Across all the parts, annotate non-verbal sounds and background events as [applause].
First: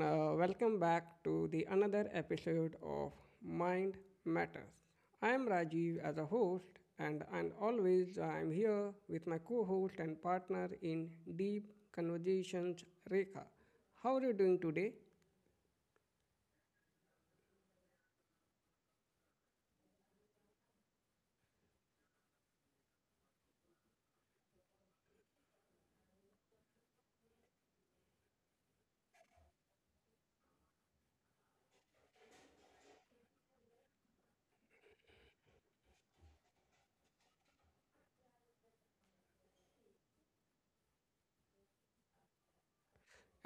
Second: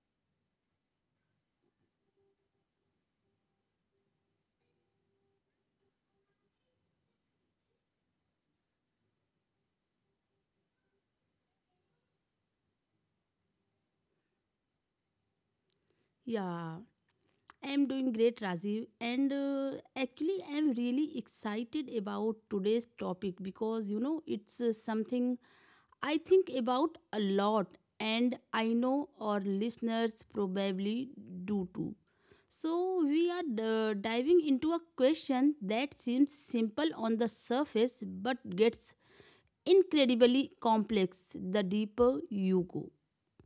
welcome back to the another episode of Mind Matters. I am Rajiv as a host, and always I am here with my co-host and partner in deep conversations, Rekha. How are you doing today? Yeah, I'm doing great, Rajiv. And actually, I'm really excited about today's topic because it's something I think about a lot, and I know our listeners probably do too. So, we are diving into a question that seems simple on the surface but gets incredibly complex the deeper you go.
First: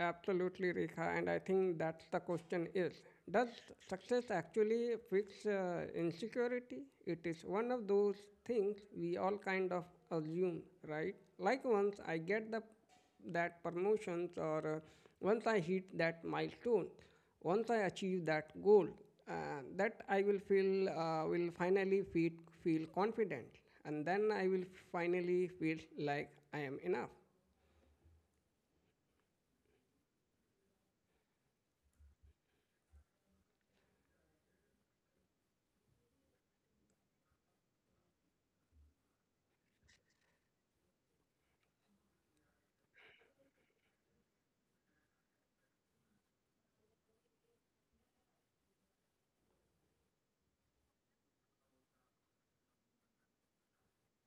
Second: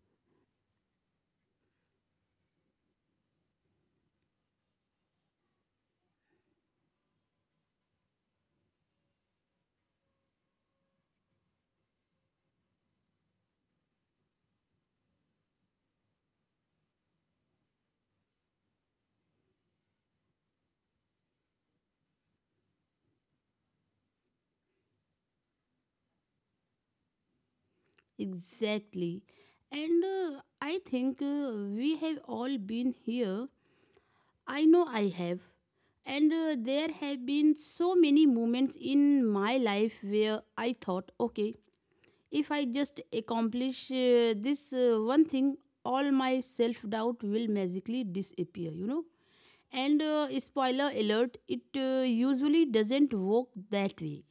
Absolutely, Rekha. And I think that's the question is, does success actually fix insecurity? It is one of those things we all kind of assume, right? Like once I get the that promotions or once I hit that milestone, once I achieve that goal, uh, that I will feel feel confident, and then I will finally feel like I am enough. Exactly. And I think we have all been here. I know I have. And There have been so many moments in my life where I thought, okay, if I just accomplish this one thing, all my self doubt will magically disappear. And Spoiler alert, it usually doesn't work that way.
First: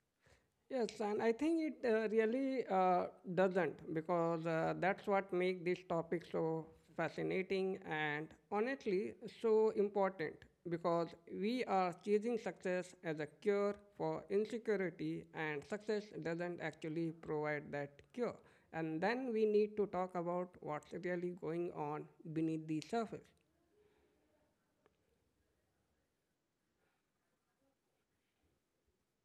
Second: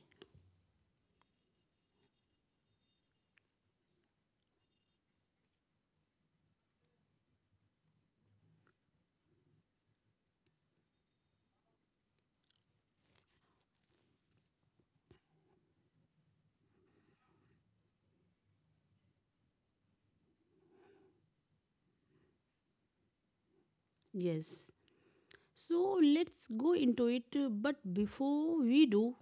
Yes, and I think it really doesn't because that's what makes this topic so fascinating and honestly so important because we are chasing success as a cure for insecurity and success doesn't actually provide that cure. And then we need to talk about what's really going on beneath the surface. Yes. So let's go into it. But before we do,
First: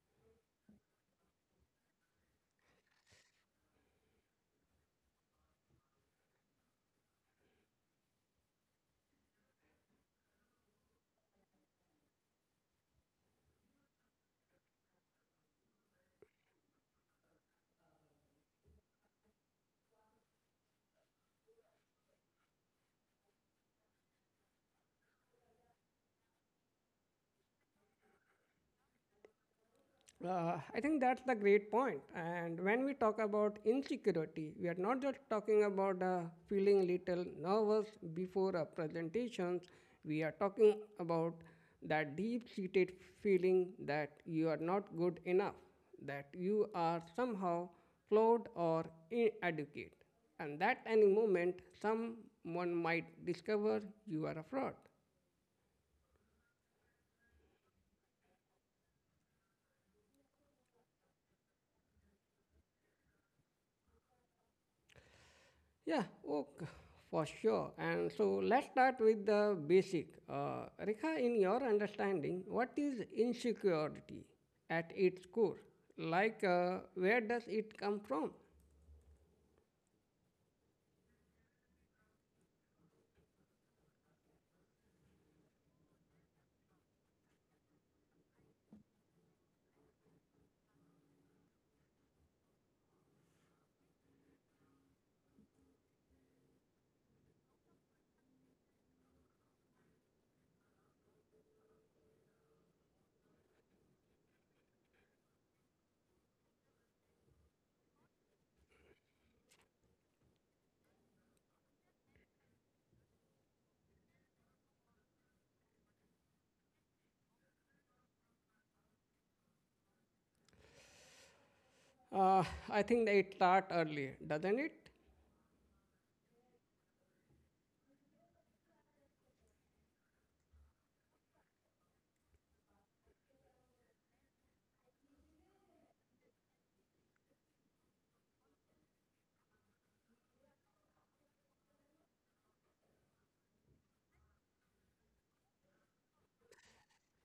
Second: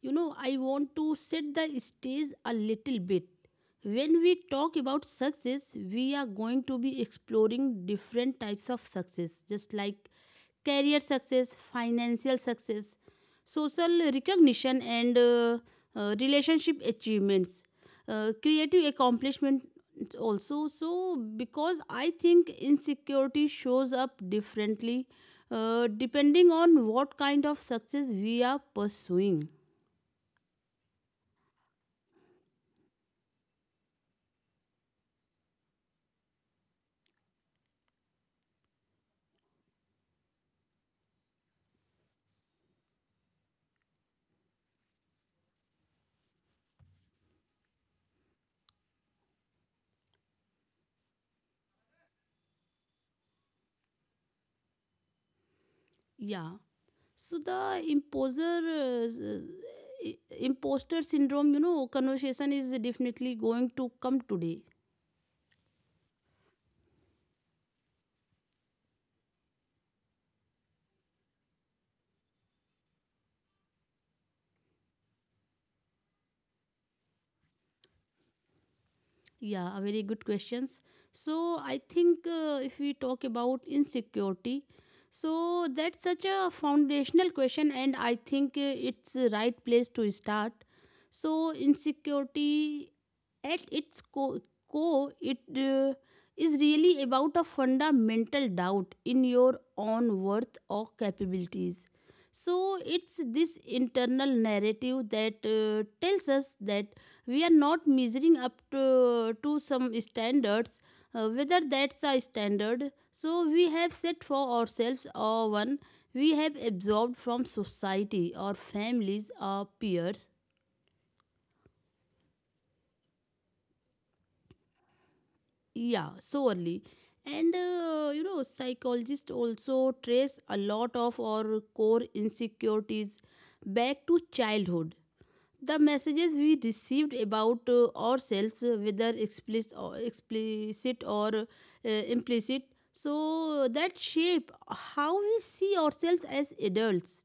I want to set the stage a little bit. When we talk about success, we are going to be exploring different types of success, just like career success, financial success, social recognition, and relationship achievements, creative accomplishment also, so because I think insecurity shows up differently depending on what kind of success we are pursuing. I think that's the great point. And when we talk about insecurity, we are not just talking about feeling little nervous before our presentations. We are talking about that deep-seated feeling that you are not good enough, that you are somehow flawed or inadequate, and that any moment someone might discover you are a fraud. Yeah. So the imposer, imposter syndrome conversation is definitely going to come today. Yeah, okay, for sure. And so let's start with the basic. Rekha, in your understanding, what is insecurity at its core? Like, where does it come from? Yeah, a very good questions. So I think if we talk about insecurity, so that's such a foundational question, and I think it's the right place to start. So insecurity, at its co- core, it is really about a fundamental doubt in your own worth or capabilities. So it's this internal narrative that tells us that we are not measuring up to some standards, whether that's a standard so we have set for ourselves or one we have absorbed from society or families or peers. Uh, I think that it starts early, doesn't it? Yeah, surely. And you know psychologists also trace a lot of our core insecurities back to childhood. The messages we received about ourselves, whether explicit or implicit, so that shape how we see ourselves as adults.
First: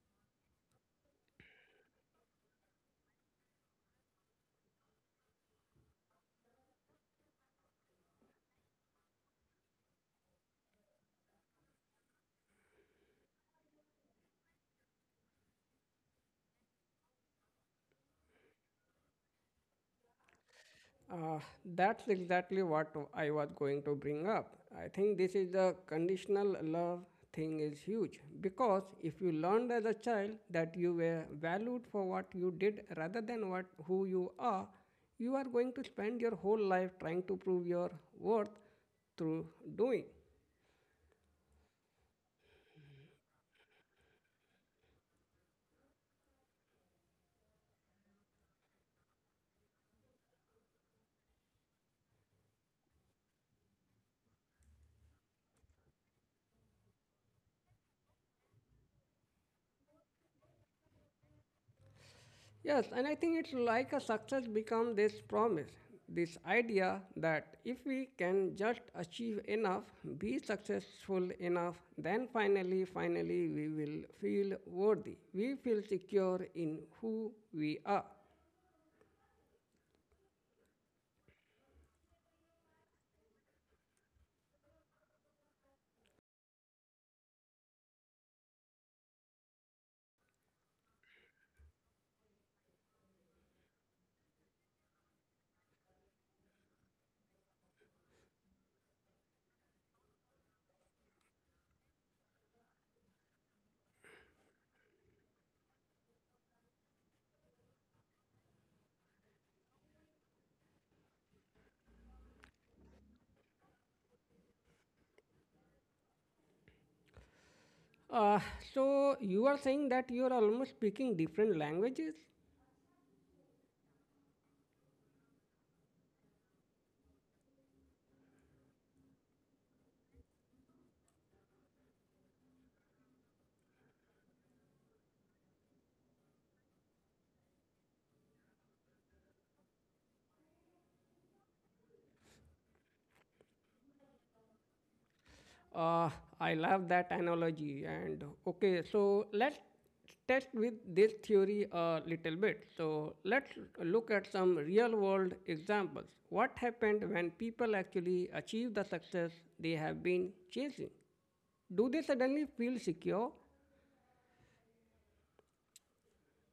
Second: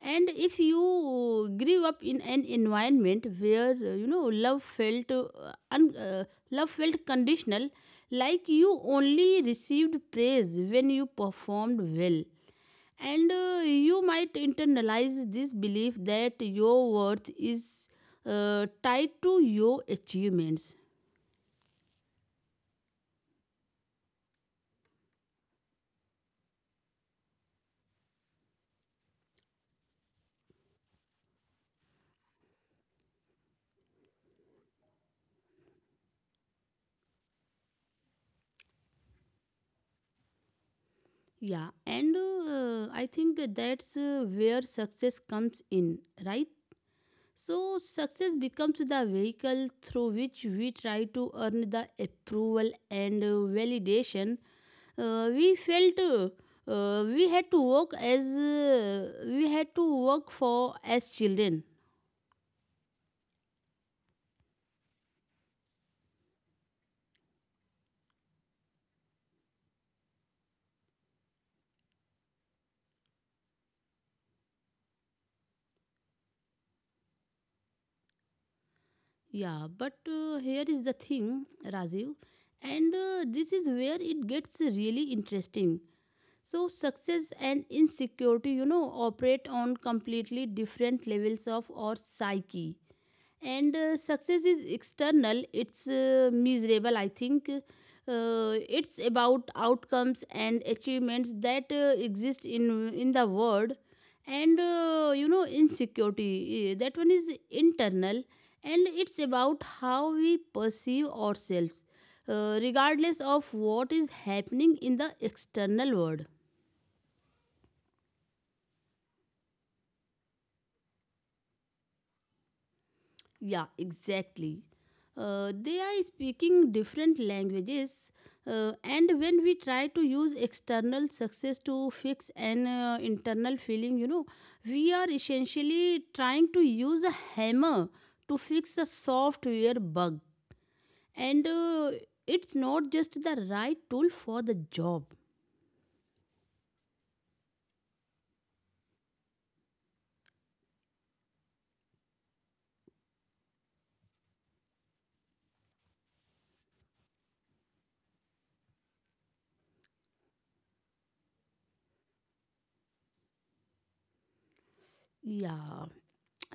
And if you grew up in an environment where love felt un- uh, conditional, like you only received praise when you performed well, and you might internalize this belief that your worth is tied to your achievements. Uh, that's exactly what I was going to bring up. I think this is the conditional love thing is huge because if you learned as a child that you were valued for what you did rather than what who you are going to spend your whole life trying to prove your worth through doing. Yeah and uh, i think that's where success comes in, right? So success becomes the vehicle through which we try to earn the approval and validation we felt we had to work as we had to work for as children. Yes, and I think it's like a success become this promise, this idea that if we can just achieve enough, be successful enough, then finally we will feel worthy. We feel secure in who we are. Yeah, but here is the thing, Rajiv, and this is where it gets really interesting. So, success and insecurity, operate on completely different levels of our psyche, and success is external. It's uh, miserable i think it's about outcomes and achievements that exist in the world. And you know insecurity, that one is internal, and it's about how we perceive ourselves regardless of what is happening in the external world. Uh, so you are saying that you are almost speaking different languages. Yeah, exactly. They are speaking different languages, and when we try to use external success to fix an internal feeling, we are essentially trying to use a hammer to fix a software bug, and it's not just the right tool for the job. Uh, I love that analogy. And okay, so let's test with this theory a little bit. So let's look at some real world examples. What happened when people actually achieve the success they have been chasing? Do they suddenly feel secure? Yeah,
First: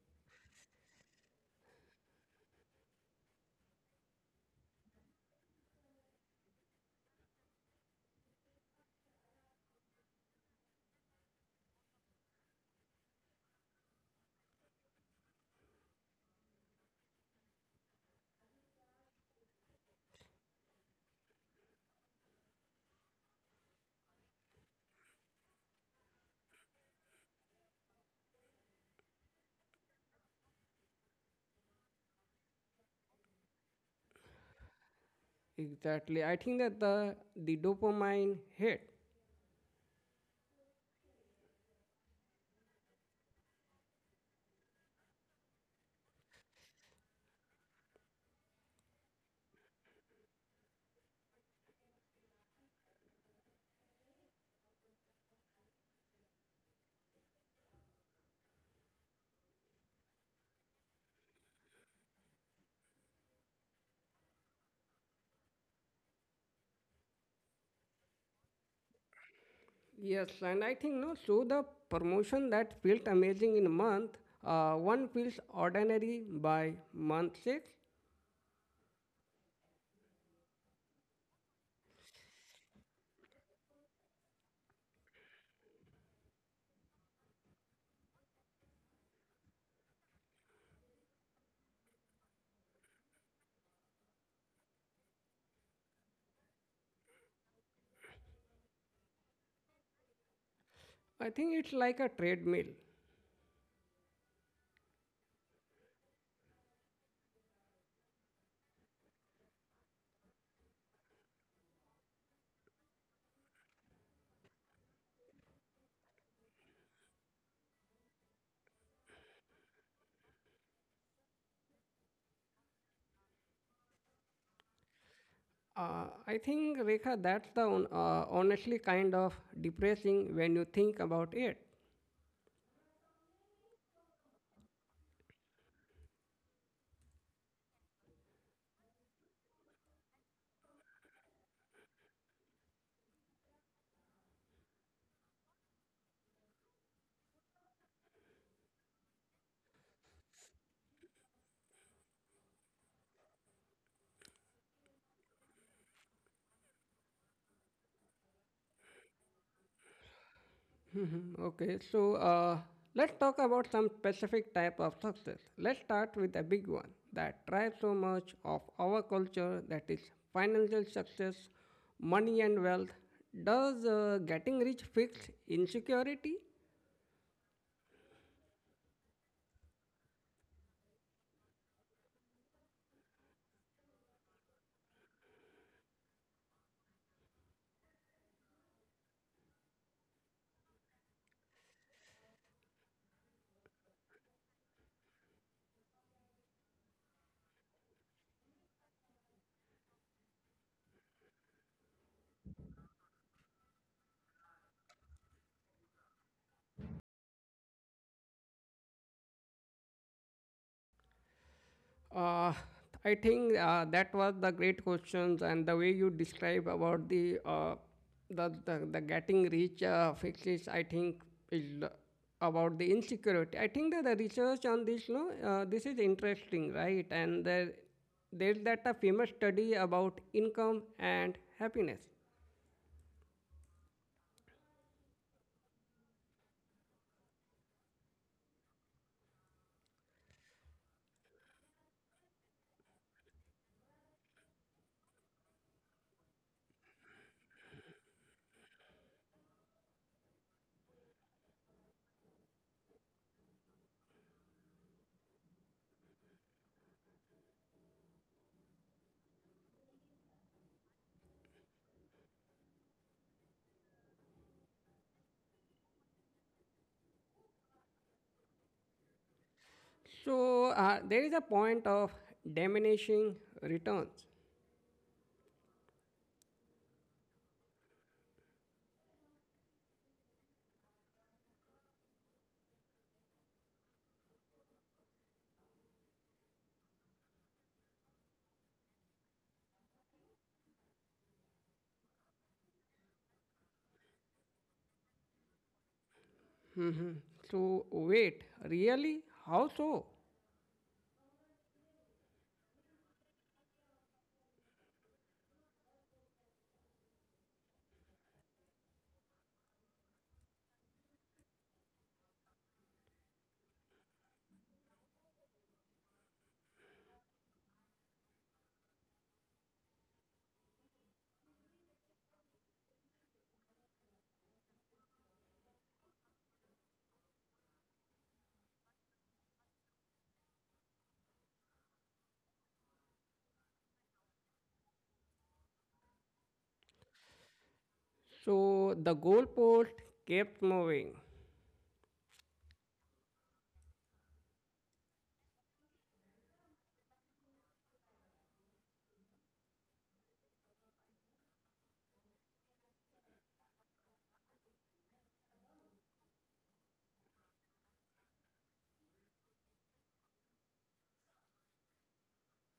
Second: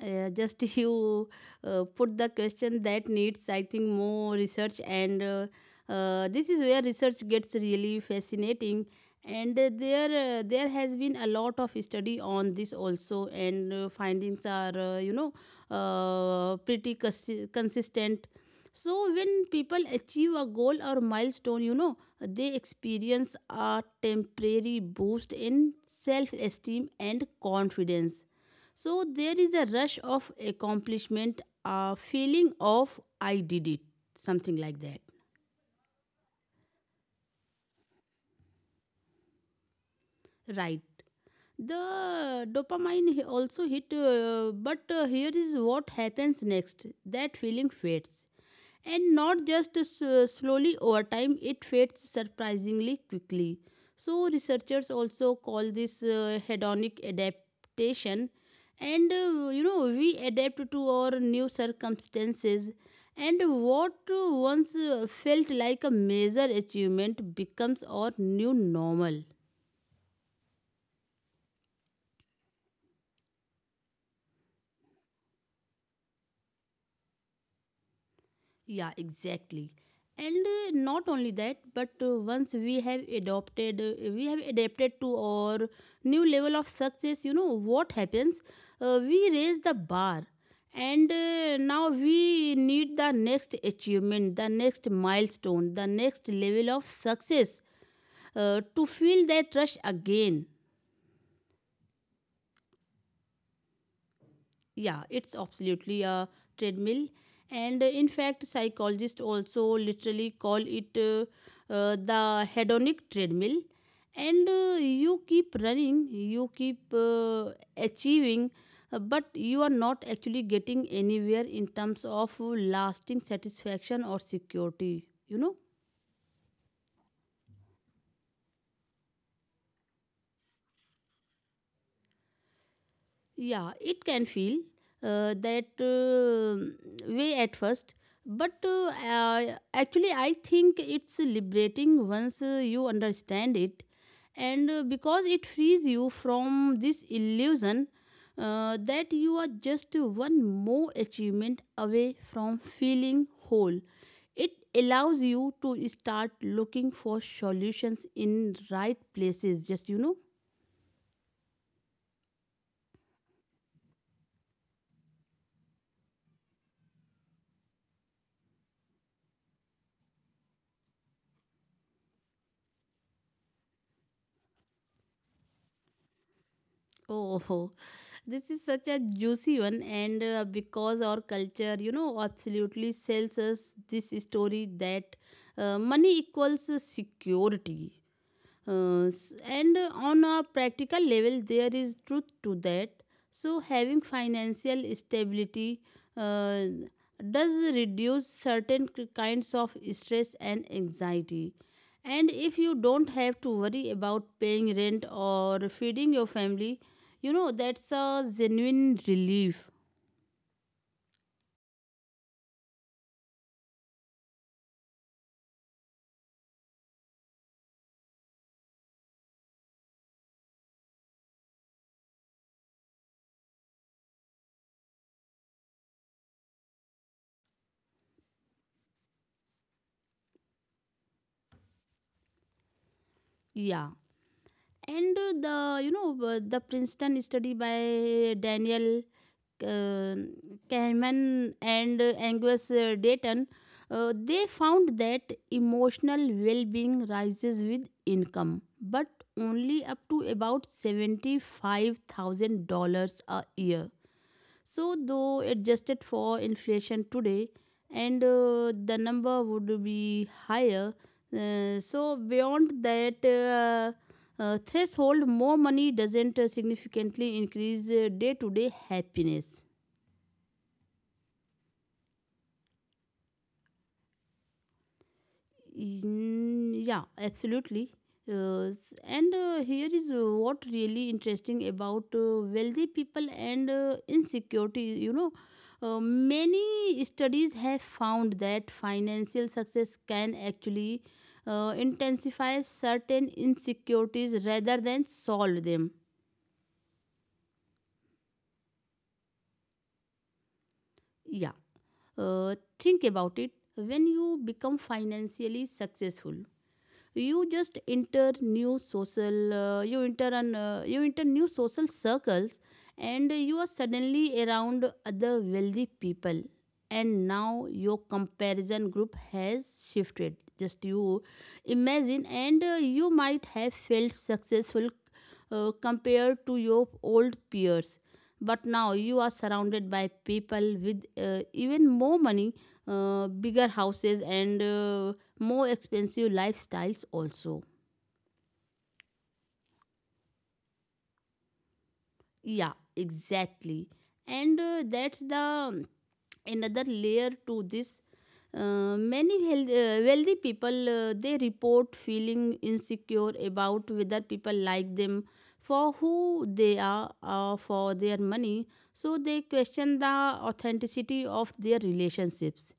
just [laughs] you put the question that needs I think more research, and this is where research gets really fascinating. And there There has been a lot of study on this also, and findings are, pretty consistent. So when people achieve a goal or milestone, they experience a temporary boost in self esteem and confidence. So there is a rush of accomplishment, a feeling of I did it, something like that. Exactly. I think that the dopamine hit. Right. The dopamine he- also hit, but here is what happens next. That feeling fades, and not just slowly over time. It fades surprisingly quickly. So researchers also call this hedonic adaptation, and we adapt to our new circumstances, and what once felt like a major achievement becomes our new normal. Yes, and I think no. So the promotion that felt amazing in month one feels ordinary by month six. Yeah, exactly. And Not only that, but once we have adapted to our new level of success, you know what happens? We raise the bar, and now we need the next achievement, the next milestone, the next level of success to feel that rush again. I think it's like a treadmill. Yeah, it's absolutely a treadmill. And In fact, psychologists also literally call it the hedonic treadmill. And You keep running, you keep achieving, but you are not actually getting anywhere in terms of lasting satisfaction or security, you know? I think, Rekha, that's the on, honestly kind of depressing when you think about it. Yeah, it can feel that way at first, but actually, I think it's liberating once you understand it, and because it frees you from this illusion that you are just one more achievement away from feeling whole. It allows you to start looking for solutions in right places, just you know. Okay, so let's talk about some specific type of success. Let's start with a big one that drives so much of our culture that is financial success, money and wealth. Does getting rich fix insecurity? [laughs] Oh, this is such a juicy one, and because our culture, absolutely sells us this story that money equals security. S- and On a practical level, there is truth to that. So, having financial stability uh, does reduce certain kinds of stress and anxiety. And if you don't have to worry about paying rent or feeding your family, you know, that's a genuine relief. Uh, I think that was the great questions and the way you describe about the the getting rich fixes. I think is about the insecurity. I think that the research on this, no, this is interesting, right? And there's that a famous study about income and happiness. Yeah. and the you know the princeton study by Daniel uh, Kahneman and Angus Dayton, they found that emotional well-being rises with income but only up to about $75,000 a year, so, though adjusted for inflation today, and the number would be higher. So, beyond that threshold, more money doesn't significantly increase day to day happiness. So there is a point of diminishing returns. Mm, yeah, absolutely. S- and Here is what really interesting about wealthy people and insecurity. You know, many studies have found that financial success can actually intensify certain insecurities rather than solve them. So wait, really? How so? Yeah, think about it. When you become financially successful, you just enter new social you enter an you enter new social circles, and you are suddenly around other wealthy people, and now your comparison group has shifted. Just you imagine, and you might have felt successful compared to your old peers, but now you are surrounded by people with even more money, bigger houses, and more expensive lifestyles also. So the goalpost kept moving. Yeah, exactly. and That's the another layer to this. Many wealthy people, they report feeling insecure about whether people like them for who they are or for their money. So they question the authenticity of their relationships,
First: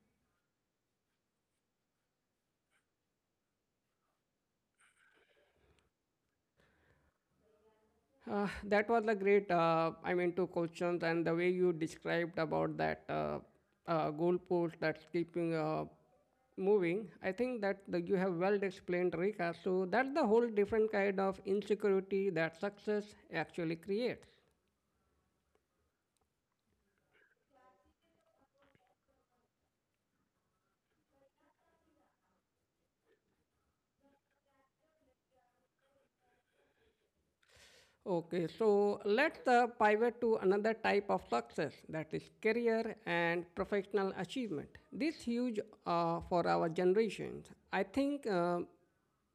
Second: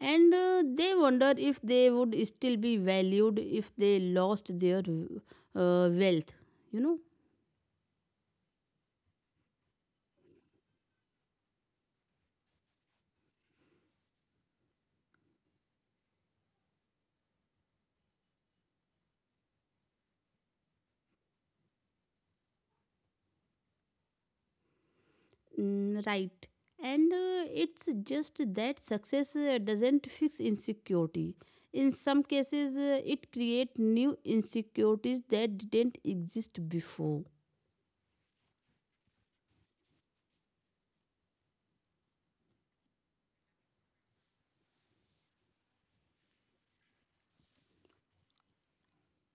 and they wonder if they would still be valued if they lost their wealth, you know. That was a great, I mean, two questions and the way you described about that goalpost that's keeping moving. I think that the, you have well explained, Rika. So that's the whole different kind of insecurity that success actually creates. Mm, right. And It's just that success doesn't fix insecurity. In some cases, it creates new insecurities that didn't exist before. Okay, so let's pivot to another type of success that is career and professional achievement. This huge for our generations. I think uh,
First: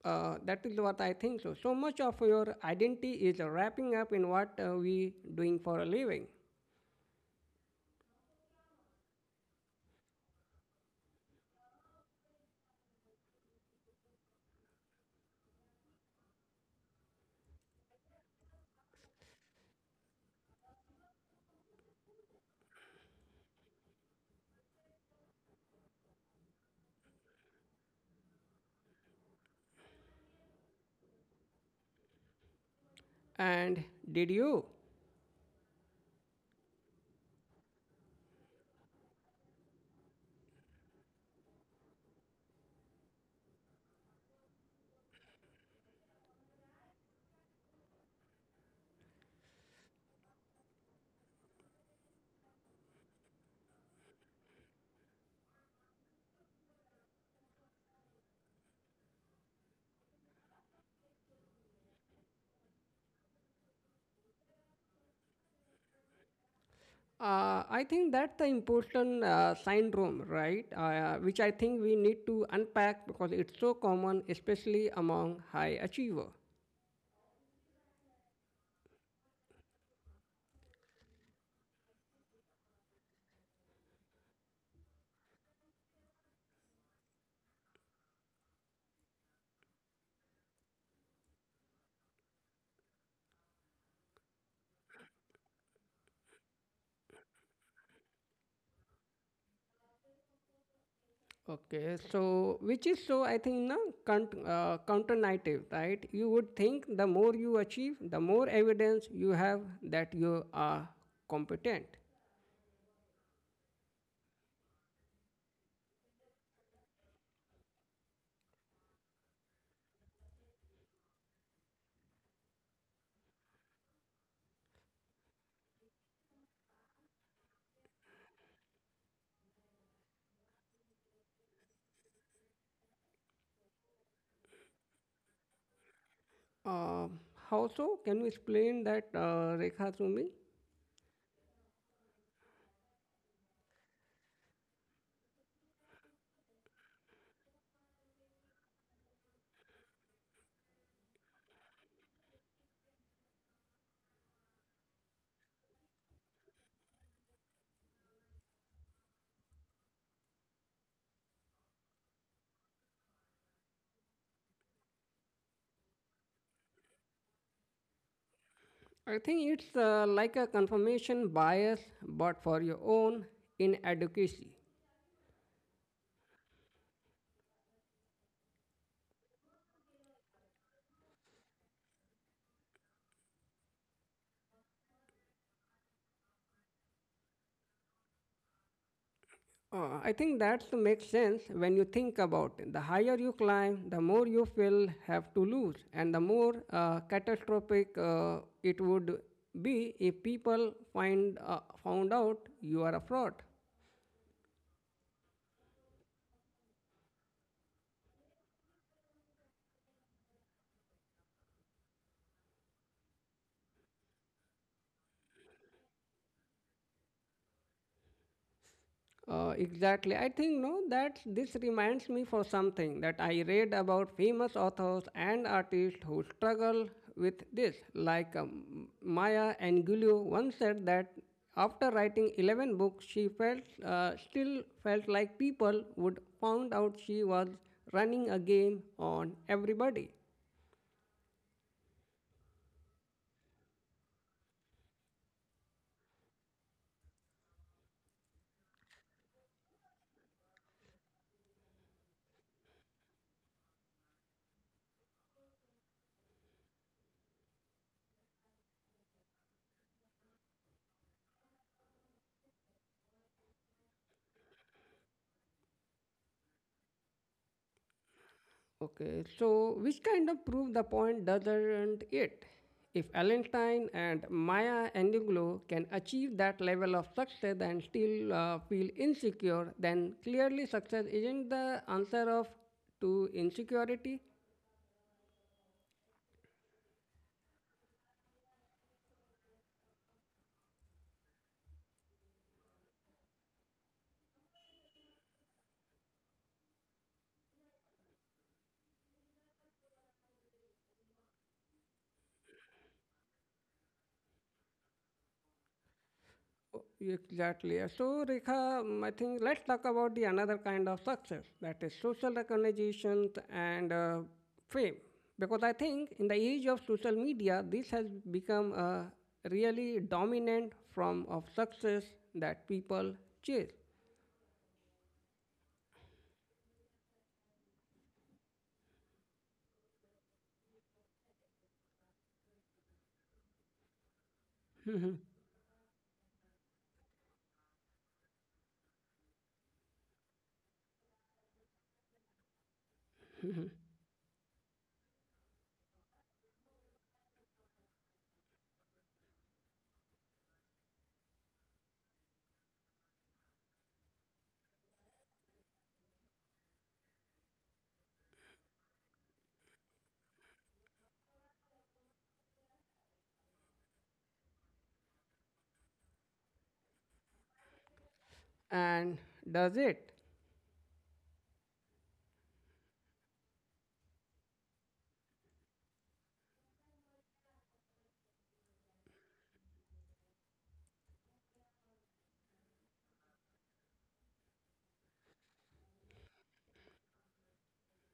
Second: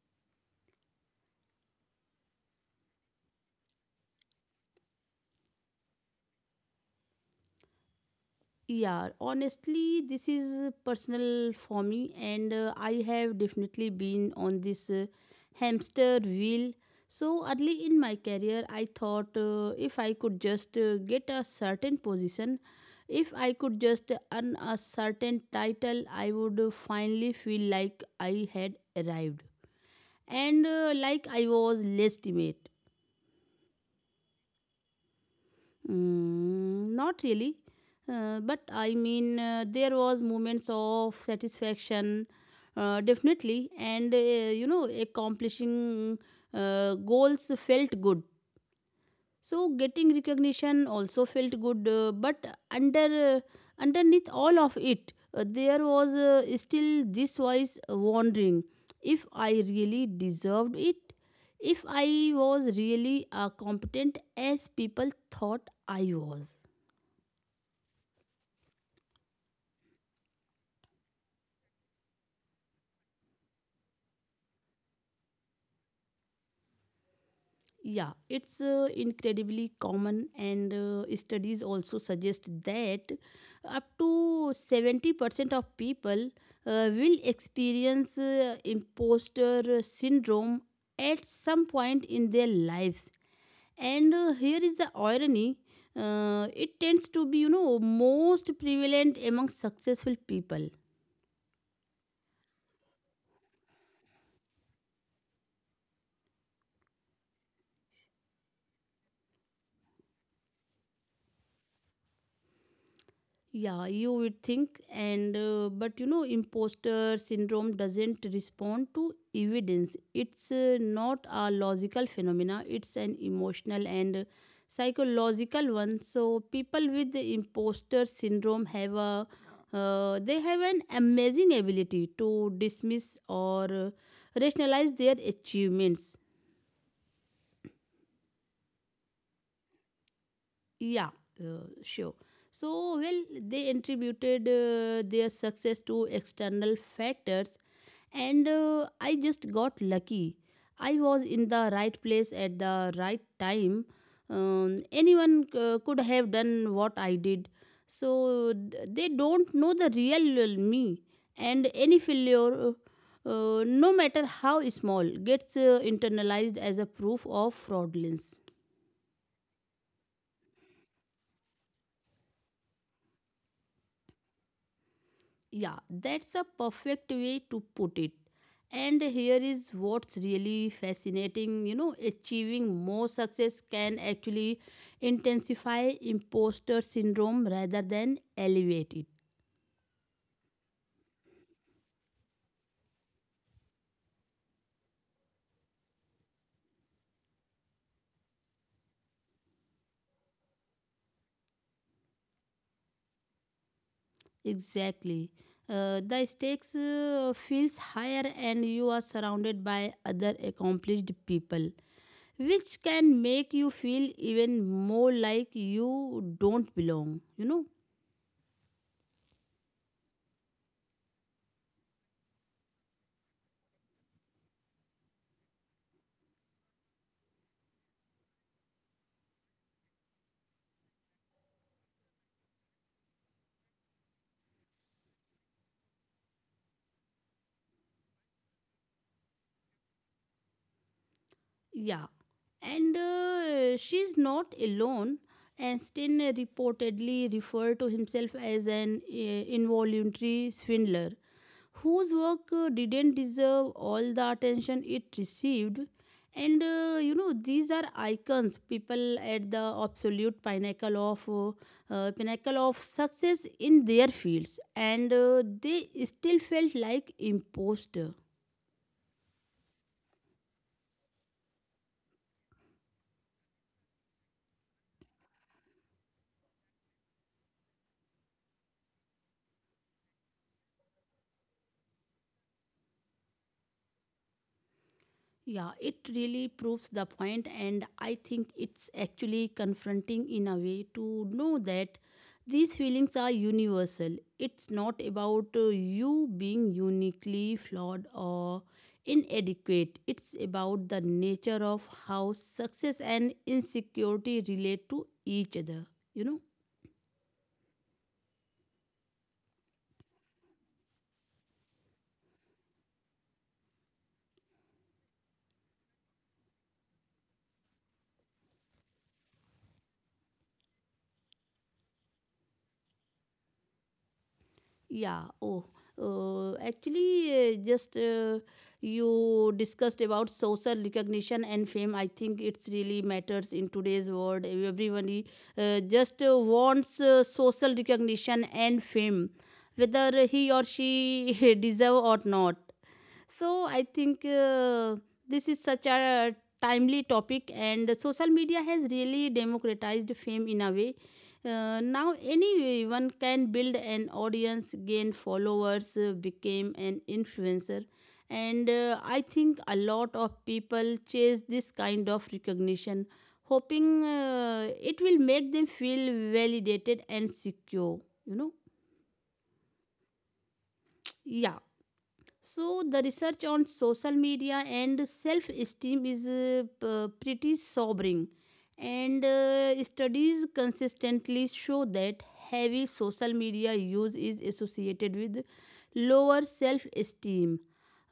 uh, that is what I think. So, so much of your identity is wrapping up in what we doing for a living. Yeah, honestly, this is personal for me, and I have definitely been on this hamster wheel. So early in my career, I thought, if I could just get a certain position, if I could just earn a certain title, I would finally feel like I had arrived and like I was legitimate. And did you? Mm, not really, but I mean there was moments of satisfaction, definitely, and accomplishing goals felt good. So getting recognition also felt good, but underneath all of it, there was still this voice wondering if I really deserved it, if I was really competent as people thought I was. I think that's the important syndrome, right? Which I think we need to unpack because it's so common, especially among high achiever. Yeah, it's incredibly common, and studies also suggest that up to 70% of people will experience imposter syndrome at some point in their lives. And Here is the irony, it tends to be, most prevalent among successful people. Okay, so which is so I think na count, counter narrative, right? You would think the more you achieve, the more evidence you have that you are competent. Yeah, you would think, and but you know, imposter syndrome doesn't respond to evidence. It's not a logical phenomena. It's an emotional and psychological one. So people with the imposter syndrome have a they have an amazing ability to dismiss or rationalize their achievements. Uh, how so? Can you explain that, Rekha, to me? Yeah, sure. So well, they attributed their success to external factors, and I just got lucky. I was in the right place at the right time. Anyone could have done what I did. So they don't know the real me, and any failure, no matter how small, gets internalized as a proof of fraudulence. I think it's like a confirmation bias, but for your own inadequacy. Yeah, that's a perfect way to put it. And here is what's really fascinating. Achieving more success can actually intensify imposter syndrome rather than elevate it. I think that makes sense when you think about it. The higher you climb, the more you will have to lose, and the more catastrophic it would be if people find found out you are a fraud. Exactly. The stakes feels higher, and you are surrounded by other accomplished people, which can make you feel even more like you don't belong. Exactly. I think no that this reminds me for something that I read about famous authors and artists who struggle with this. Like Maya Angelou once said that after writing 11 books, she felt still felt like people would found out she was running a game on everybody. Yeah, and she's not alone. Einstein reportedly referred to himself as an involuntary swindler whose work didn't deserve all the attention it received. And these are icons, people at the absolute pinnacle of success in their fields, and they still felt like imposter. Okay, so which kind of prove the point doesn't it? If Allenstein and Maya Angelou can achieve that level of success and still feel insecure, then clearly success isn't the answer of to insecurity. Yeah, it really proves the point, and I think it's actually confronting in a way to know that these feelings are universal. It's not about you being uniquely flawed or inadequate. It's about the nature of how success and insecurity relate to each other, you know. Exactly. So, Rekha, I think let's talk about the another kind of success that is social recognition and fame. Because I think in the age of social media, this has become a really dominant form of success that people chase. Yeah. Oh. Actually, just You discussed about social recognition and fame. I think it's really matters in today's world. Everyone just wants social recognition and fame, whether he or she [laughs] deserve or not. So I think this is such a timely topic, and social media has really democratized fame in a way. Now anyone can build an audience, gain followers, become an influencer, and I think a lot of people chase this kind of recognition, hoping it will make them feel validated and secure. You know, And does it? yeah. So, the research on social media and self esteem is pretty sobering, and studies consistently show that heavy social media use is associated with lower self esteem,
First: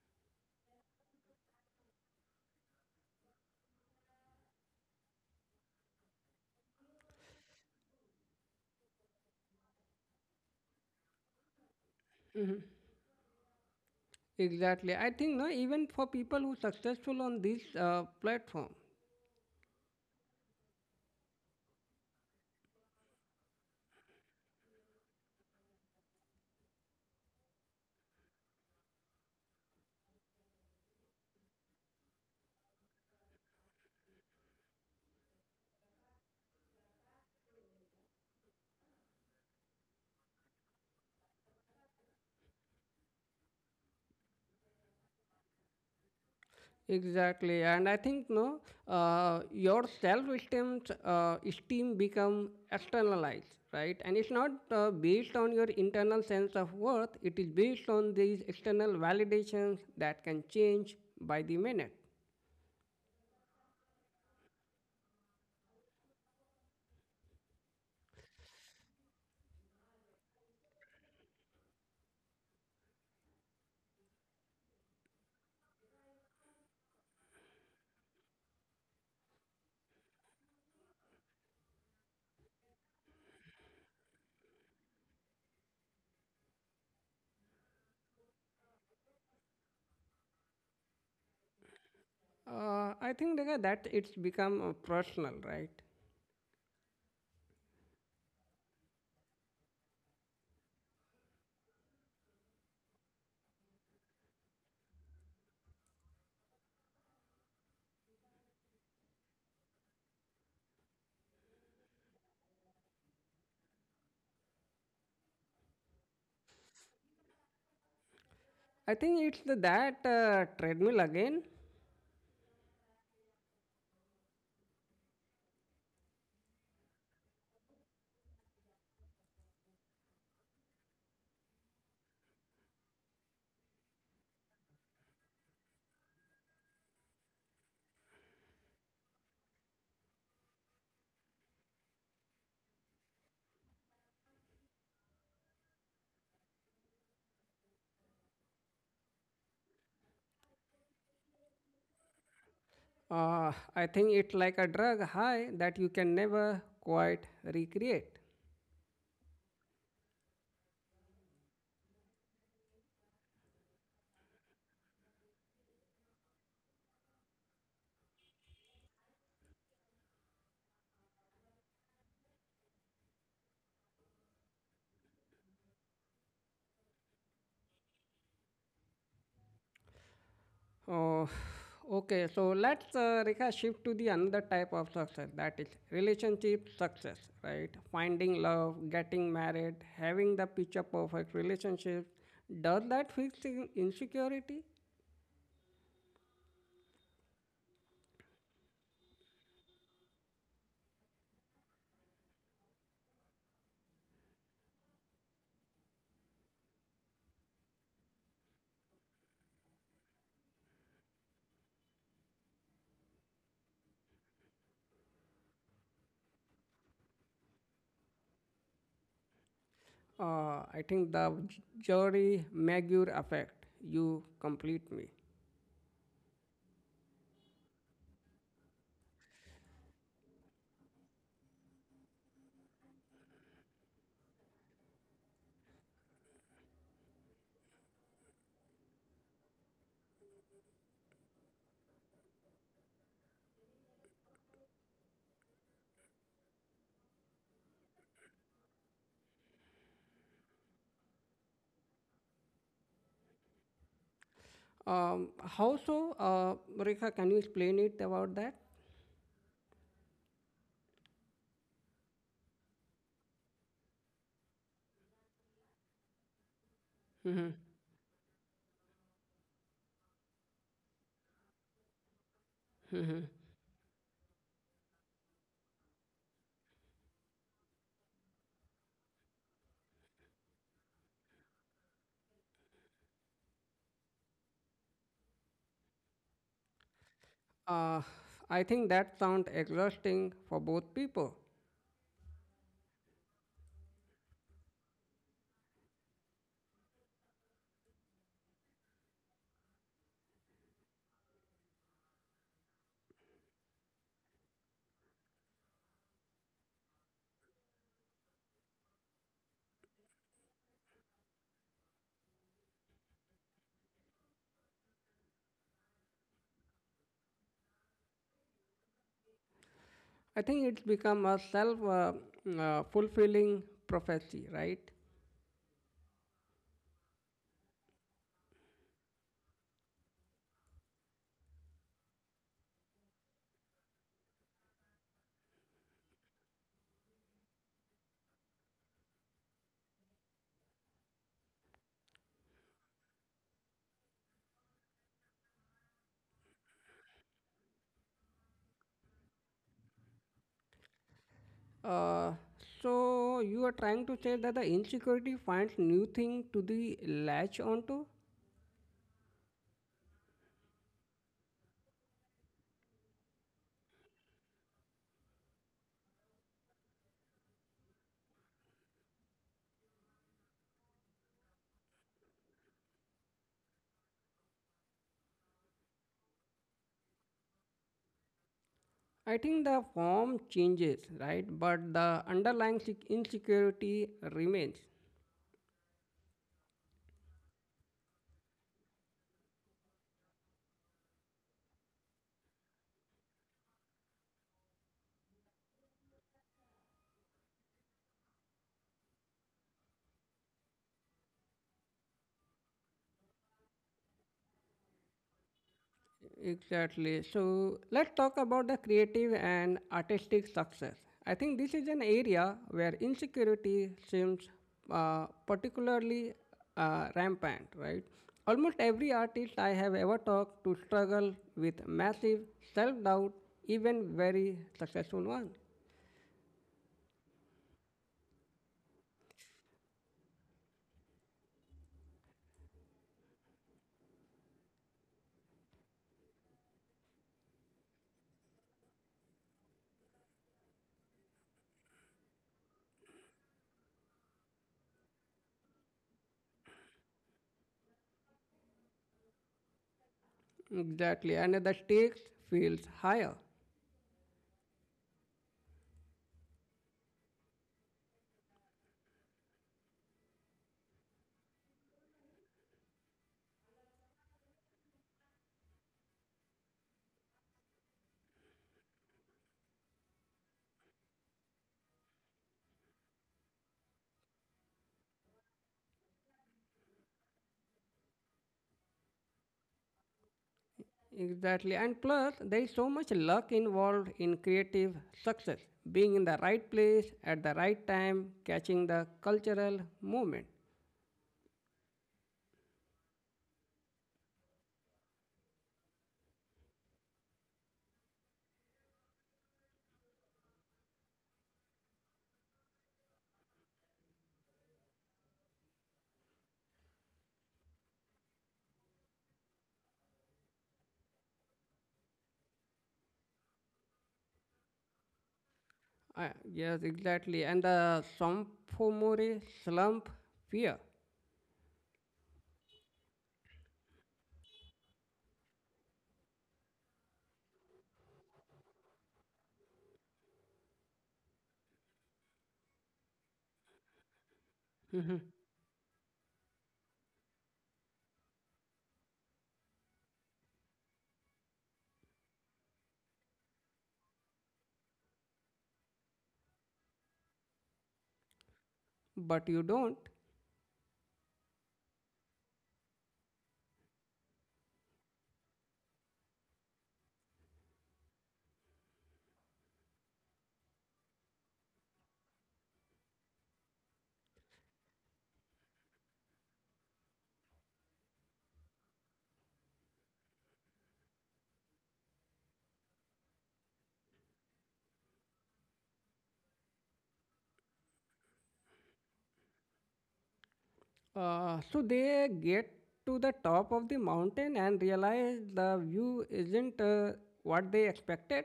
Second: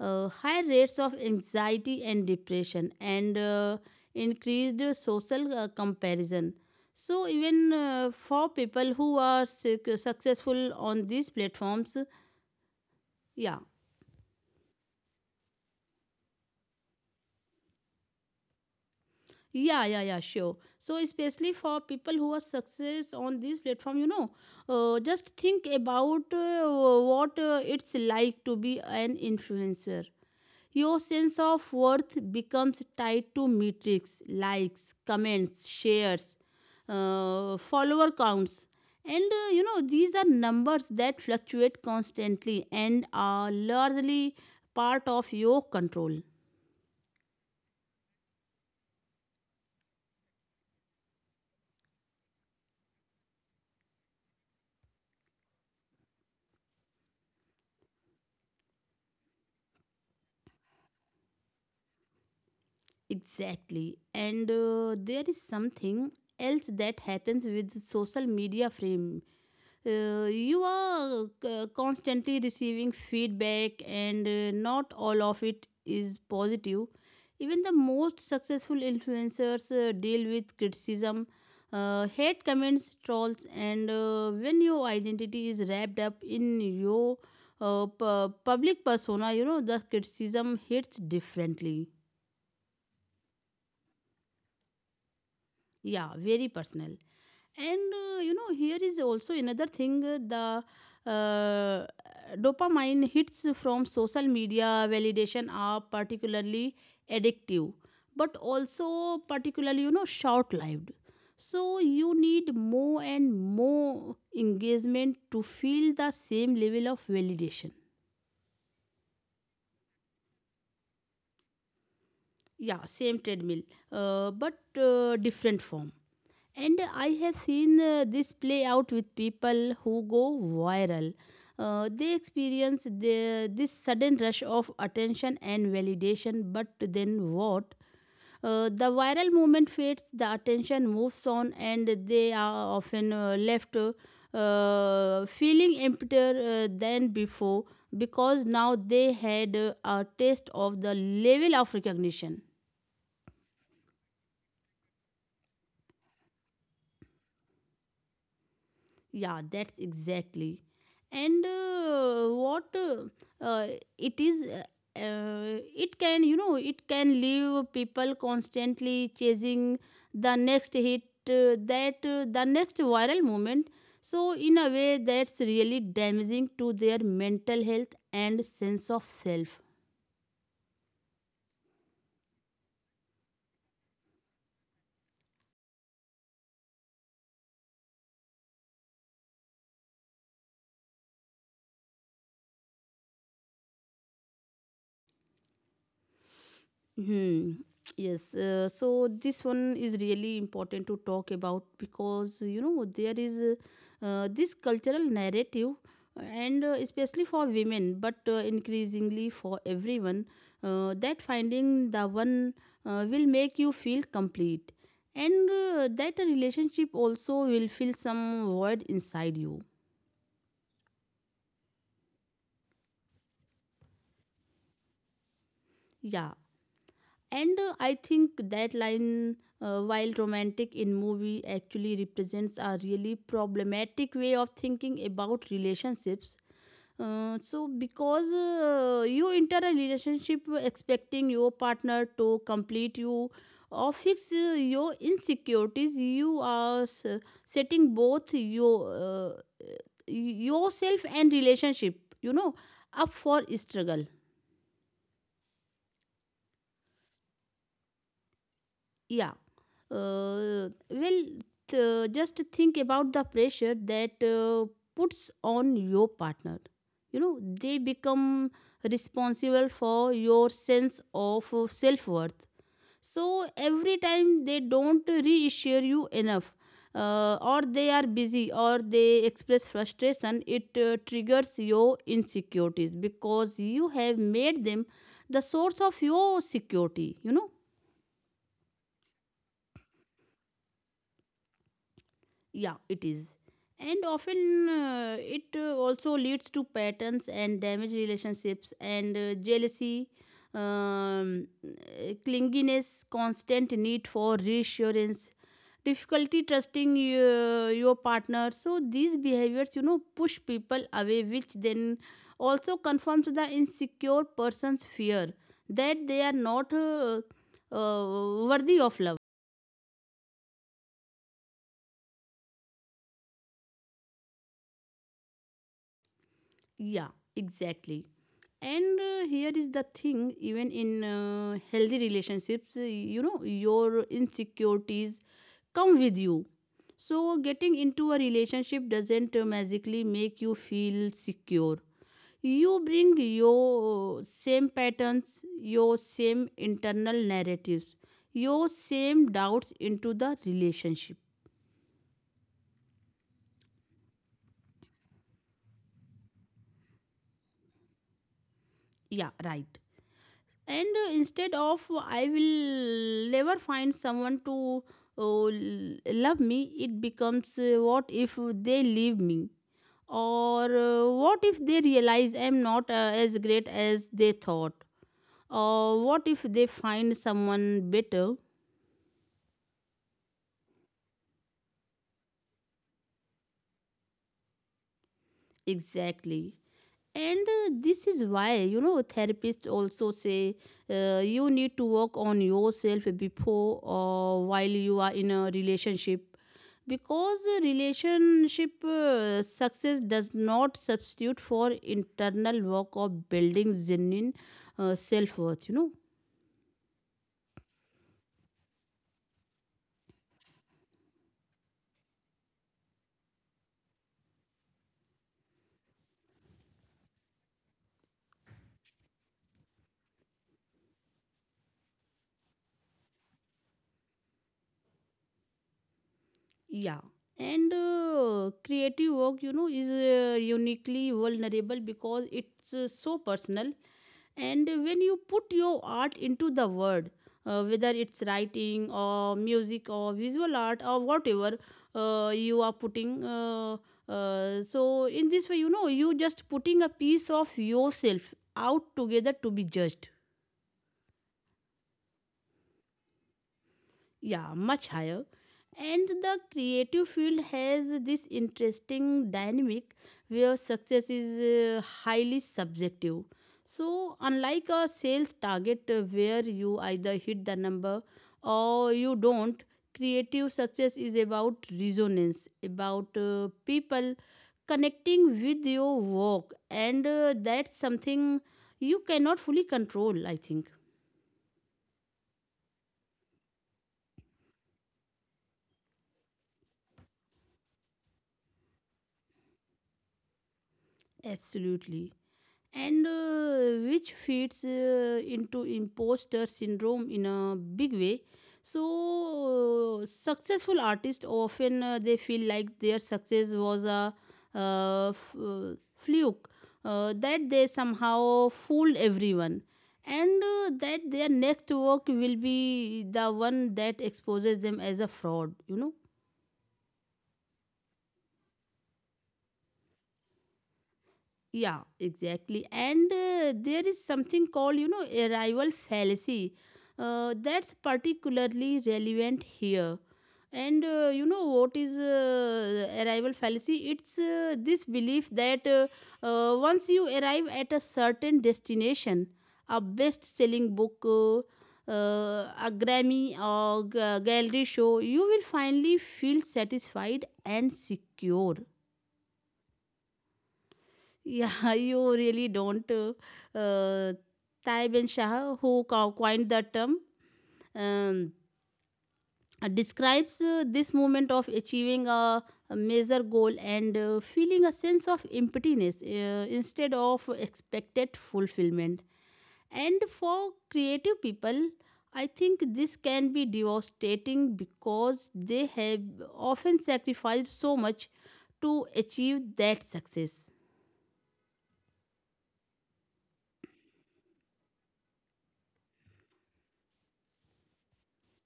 high rates of anxiety and depression, and increased social comparison. So, even for people who are successful on these platforms, yeah. Exactly. I think no, even for people who successful on this platform, Yeah, yeah, yeah, sure. So, especially for people who are success on this platform, you know, just think about what it's like to be an influencer. Your sense of worth becomes tied to metrics, likes, comments, shares, follower counts. And these are numbers that fluctuate constantly and are largely part of your control. Exactly, and I think no, your self-esteem esteem become externalized, right? And it's not based on your internal sense of worth. It is based on these external validations that can change by the minute. Exactly. And there is something else that happens with social media frame. You are constantly receiving feedback, and not all of it is positive. Even the most successful influencers deal with criticism, hate comments, trolls, and when your identity is wrapped up in your public persona, you know, the criticism hits differently. I think Rekha, that it's become personal, right? Yeah, very personal. And here is also another thing the uh, dopamine hits from social media validation are particularly addictive, but also particularly, you know, short lived. So you need more and more engagement to feel the same level of validation. I think it's the, that treadmill again. Yeah, same treadmill, but different form. And I have seen this play out with people who go viral. They experience this sudden rush of attention and validation, but then what? The viral moment fades, the attention moves on, and they are often left feeling emptier than before, because now they had a taste of the level of recognition. I think it's like a drug high that you can never quite recreate. Yeah, that's exactly. And what it is, it can, you know, it can leave people constantly chasing the next hit, that the next viral moment. So, in a way, that's really damaging to their mental health and sense of self. Oh, okay. So let's Rekha shift to the another type of success that is relationship success, right? Finding love, getting married, having the picture perfect relationship. Does that fix the insecurity? Hmm. Yes. So this one is really important to talk about, because you know there is this cultural narrative, and especially for women, but increasingly for everyone, that finding the one will make you feel complete, and that a relationship also will fill some void inside you. I think the jury maguire effect. You complete me. Yeah. And I think that line, while romantic in movie, actually represents a really problematic way of thinking about relationships. Because you enter a relationship expecting your partner to complete you or fix your insecurities, you are setting both your yourself and relationship, up for struggle. How so, Rekha? Can you explain it about that? Yeah. Uh, well, just think about the pressure that puts on your partner. You know, Hmm. they become responsible for your sense of self worth. So every time they don't reassure you enough, or they are busy, or they express frustration, it triggers your insecurities, because you have made them the source of your security. Uh, I think that sounds exhausting for both people. Yeah, it is. And often it also leads to patterns and damaged relationships, and jealousy, clinginess, constant need for reassurance, difficulty trusting your partner. So these behaviors, you know, push people away, which then also confirms the insecure person's fear that they are not worthy of love. I think it's become a self- fulfilling prophecy, right? Yeah, exactly. And here is the thing: even in healthy relationships, you know your insecurities come with you. So getting into a relationship doesn't magically make you feel secure. You bring your same patterns, your same internal narratives, your same doubts into the relationship. Uh, so you are trying to say that the insecurity finds new thing to the latch onto. Yeah, right. And instead of I will never find someone to uh, l- love me, it becomes what if they leave me, or what if they realize I'm not as great as they thought, or what if they find someone better. I think the form changes, right? But the underlying insecurity remains. Exactly. And this is why, you know, therapists also say you need to work on yourself before or while you are in a relationship. Because a relationship success does not substitute for internal work of building genuine self worth. Exactly. So let's talk about the creative and artistic success. I think this is an area where insecurity seems particularly rampant, right? Almost every artist I have ever talked to struggle with massive self doubt, even very successful ones. Yeah. And creative work, you know, is uniquely vulnerable, because it's so personal. And when you put your art into the word, whether it's writing or music or visual art or whatever, you are putting so in this way, you know, you just putting a piece of yourself out together to be judged. Exactly. And the stakes feels higher. Yeah, much higher. And the creative field has this interesting dynamic where success is highly subjective. So unlike a sales target, where you either hit the number or you don't, creative success is about resonance, about people connecting with your work, and that's something you cannot fully control, I think. Exactly. And plus, there is so much luck involved in creative success, being in the right place at the right time, catching the cultural movement. Absolutely. And which feeds into imposter syndrome in a big way. So successful artists often they feel like their success was a fluke, that they somehow fooled everyone, and that their next work will be the one that exposes them as a fraud. Yes, exactly. And the sophomore slump fear. Yeah, exactly. And there is something called, you know, arrival fallacy. That's particularly relevant here. And what is arrival fallacy? It's this Mhm. belief that once you arrive at a certain destination, a best selling book, a Grammy or gallery show, you will finally feel satisfied and secure. But you don't. Yeah, [laughs] you really don't. Uh, Taib and Shah, who coined the term, um, describes this moment of achieving a major goal and feeling a sense of emptiness instead of expected fulfillment. And for creative people, I think this can be devastating because they have often sacrificed so much to achieve that success. So they get to the top of the mountain and realize the view isn't what they expected.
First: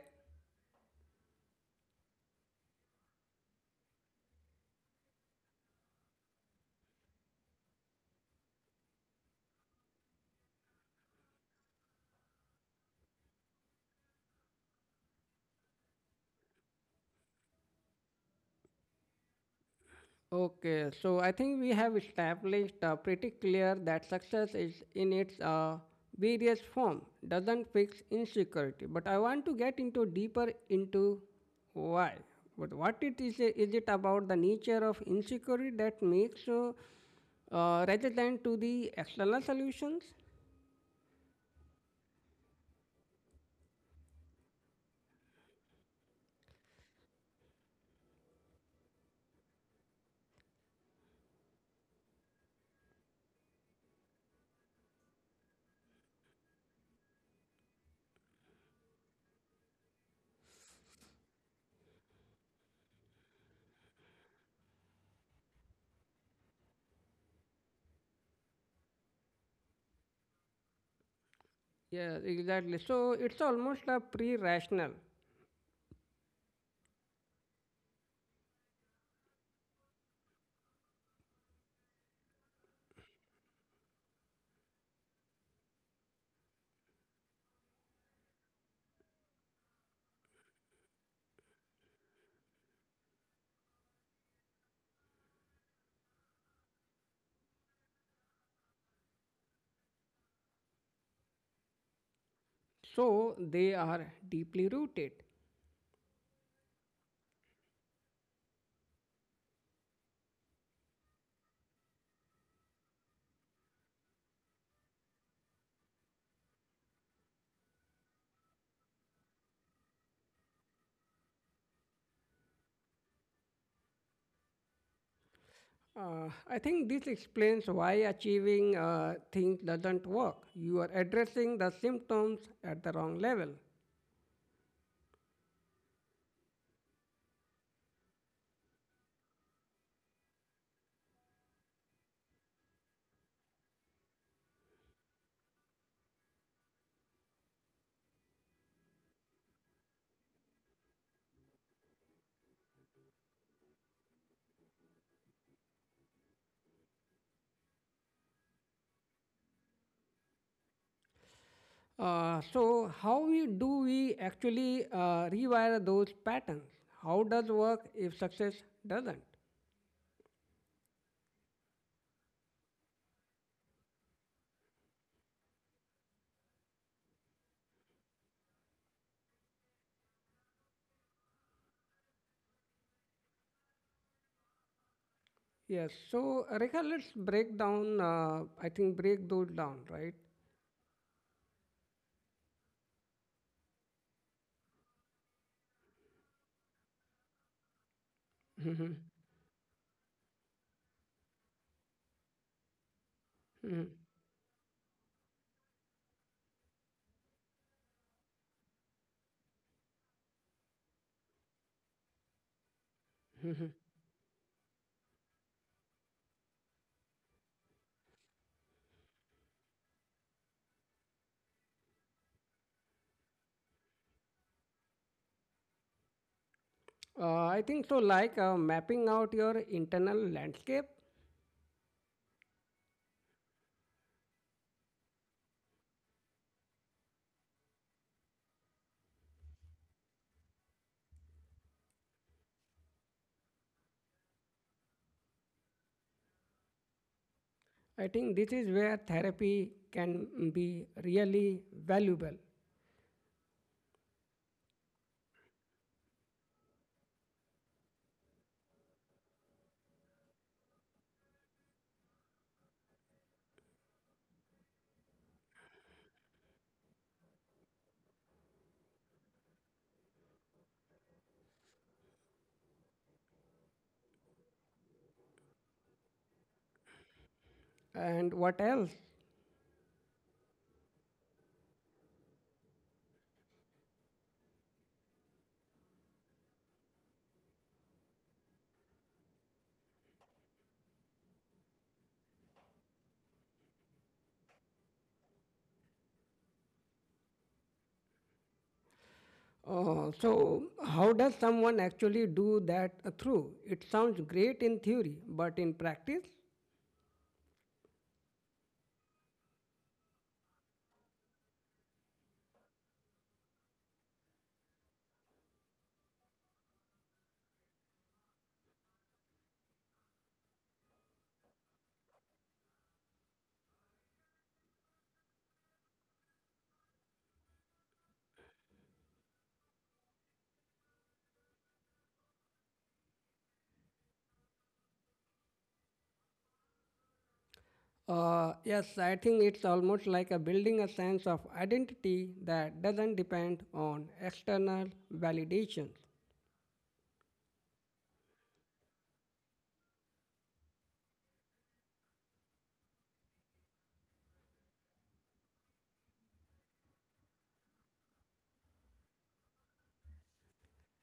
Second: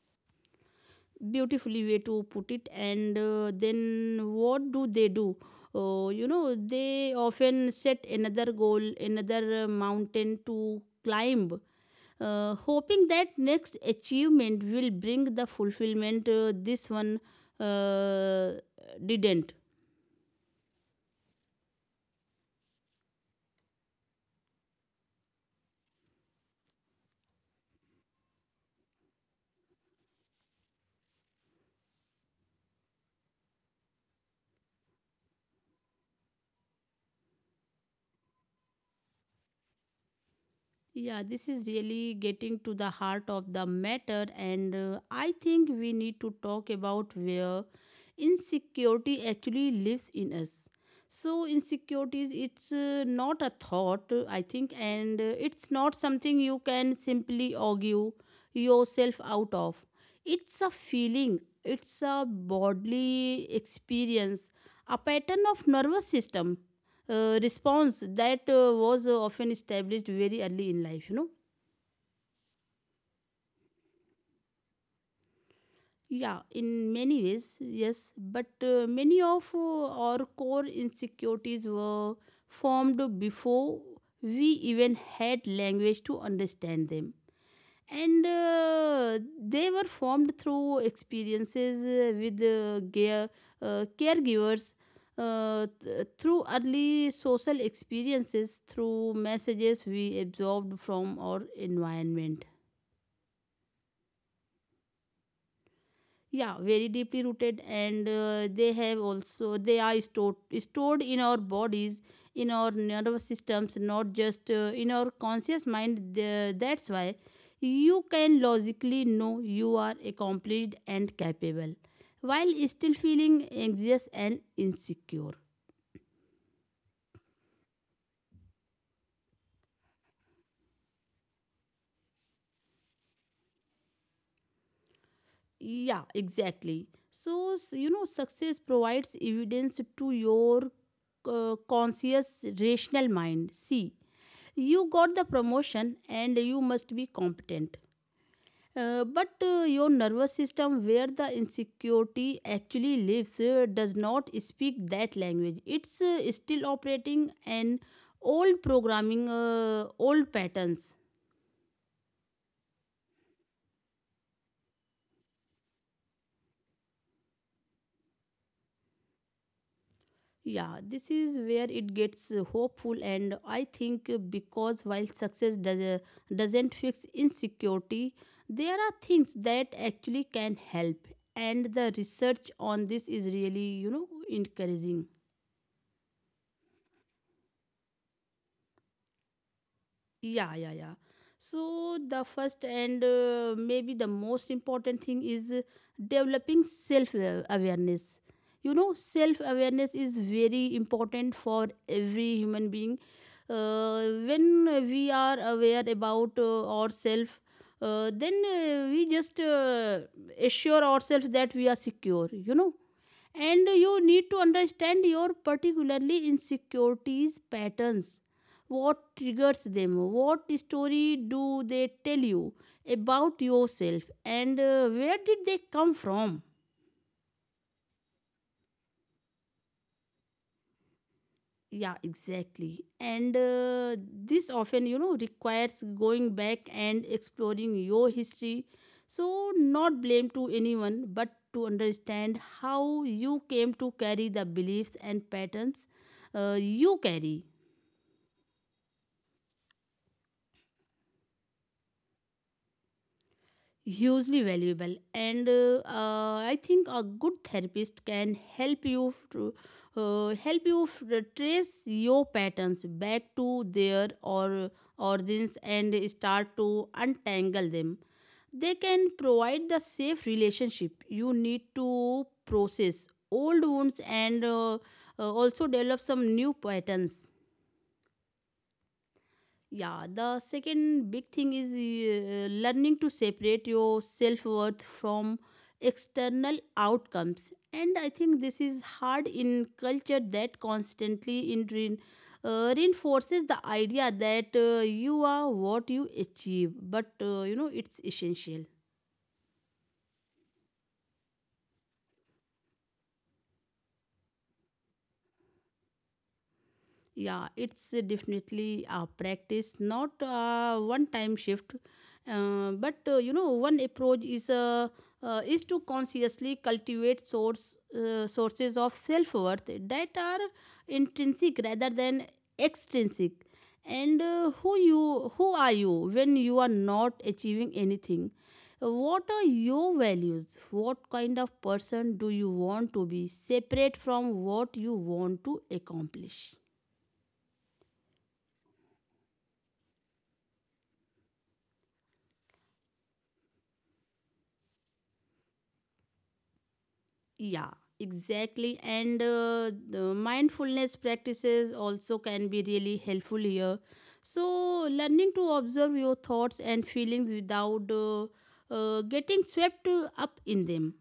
Beautifully way to put it. And then what do they do? Oh, you know, they often set another goal, another mountain to climb, hoping that next achievement will bring the fulfillment this one uh, didn't. Okay, so I think we have established pretty clear that success is in its various form, doesn't fix insecurity. But I want to get into deeper into why. But what it is it about the nature of insecurity that makes rather than to the external solutions? Yeah, this is really getting to the heart of the matter, and I think we need to talk about where insecurity actually lives in us. So, insecurities, it's not a thought, I think, and it's not something you can simply argue yourself out of. It's a feeling, it's a bodily experience, a pattern of nervous system response that was often established very early in life, you know. Yeah, exactly. So it's almost a pre-rational. Yeah, in many ways, yes, but many of our core insecurities were formed before we even had language to understand them. And they were formed through experiences with caregivers, through early social experiences, through messages we absorbed from our environment. So they are deeply rooted. Yeah, very deeply rooted. And they have also they are stored in our bodies, in our nervous systems, not just in our conscious mind. That's why you can logically know you are accomplished and capable while still feeling anxious and insecure. I think this explains why achieving things doesn't work. You are addressing the symptoms at the wrong level. Yeah, exactly. So you know, success provides evidence to your conscious rational mind. See, you got the promotion and you must be competent. But your nervous system, where the insecurity actually lives, does not speak that language. It's still operating an old programming, old patterns. So, how we, do we actually rewire those patterns? How does work if success doesn't? Yeah, this is where it gets hopeful, and I think because while success doesn't fix insecurity, there are things that actually can help, and the research on this is really, you know, encouraging. Yes. So, Rekha, let's break down. I think break those down, right? [laughs] Yeah, yeah, yeah. So the first and maybe the most important thing is developing self awareness. You know, self awareness is very important for every human being. Mhm, uh, when we are aware about ourselves, then we just assure ourselves that we are secure, you know. And mhm. you need to understand your particularly insecurities patterns, what triggers them, what story do they tell you about yourself, and where did they come from. I think so, like mapping out your internal landscape. Yeah, exactly. And this often, you know, requires going back and exploring your history. So not blame to anyone, but to understand how you came to carry the beliefs and patterns you carry. I think this is where therapy can be really valuable. Hugely valuable. And I think a good therapist can help you to, help you trace your patterns back to their or origins and start to untangle them. They can provide the safe relationship you need to process old wounds, and also develop some new patterns. And what else? Yeah, the second big thing is learning to separate your self worth from external outcomes. And I think this is hard in culture that constantly reinforces the idea that you are what you achieve, but you know it's essential. So, how does someone actually do that through? It sounds great in theory, but in practice? Yeah, it's definitely a practice, not a one-time shift, but you know, one approach is to consciously cultivate sources of self-worth that are intrinsic rather than extrinsic. And who are you when you are not achieving anything? What are your values? What kind of person do you want to be? Separate from what you want to accomplish. Yes, I think it's almost like a building a sense of identity that doesn't depend on external validations. Yeah, exactly. And the mindfulness practices also can be really helpful here. So, learning to observe your thoughts and feelings without getting swept up in them.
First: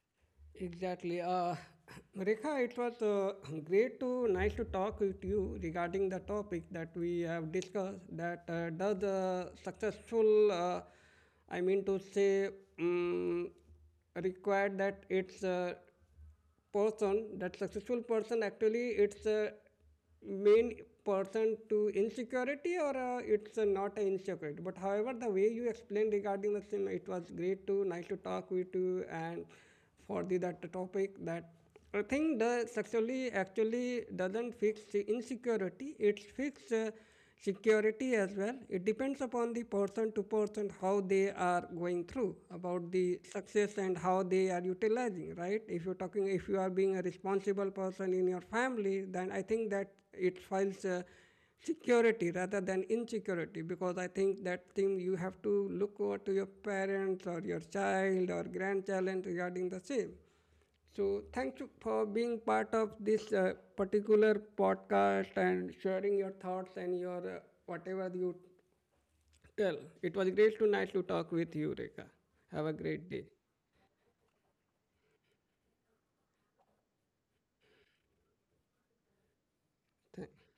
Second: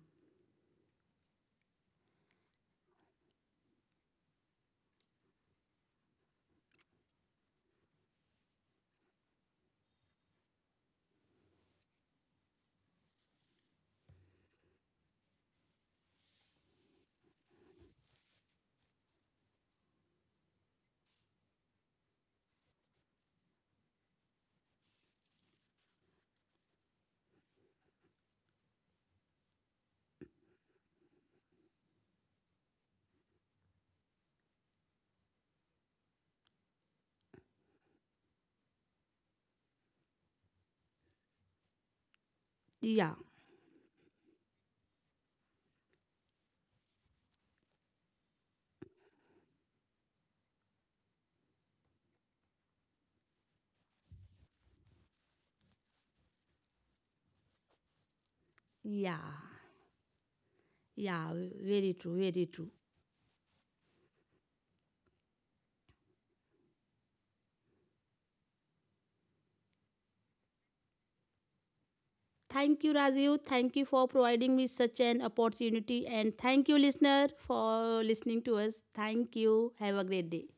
Exactly. [clears throat] Rekha, it was [clears throat] great to nice to talk with you regarding the topic that we have discussed. That does a successful, I mean to say, um, required that it's person, that successful person, actually it's a main person to insecurity or it's not an insecurity. But however, the way you explained regarding the same, it was great to nice to talk with you and for the that topic that I think the sexually actually doesn't fix the insecurity. It fix security as well. It depends upon the person to person how they are going through about Yeah, the success and how they are utilizing, right? If you're talking, if you are being a responsible person in your family, then I think that it files security rather than insecurity because I think that thing you have to look over to your parents or your child or yeah, grandchild regarding the same. So, yeah, thank you very for true, being very true. part of this particular podcast and sharing your thoughts and your whatever you tell. It was great to nicely talk with you, Rekha. Have a Thank you, great day. Rajiv. Thank you for providing me such an opportunity. And thank you, listener, for listening to us. Thank you. Have a great Thank day.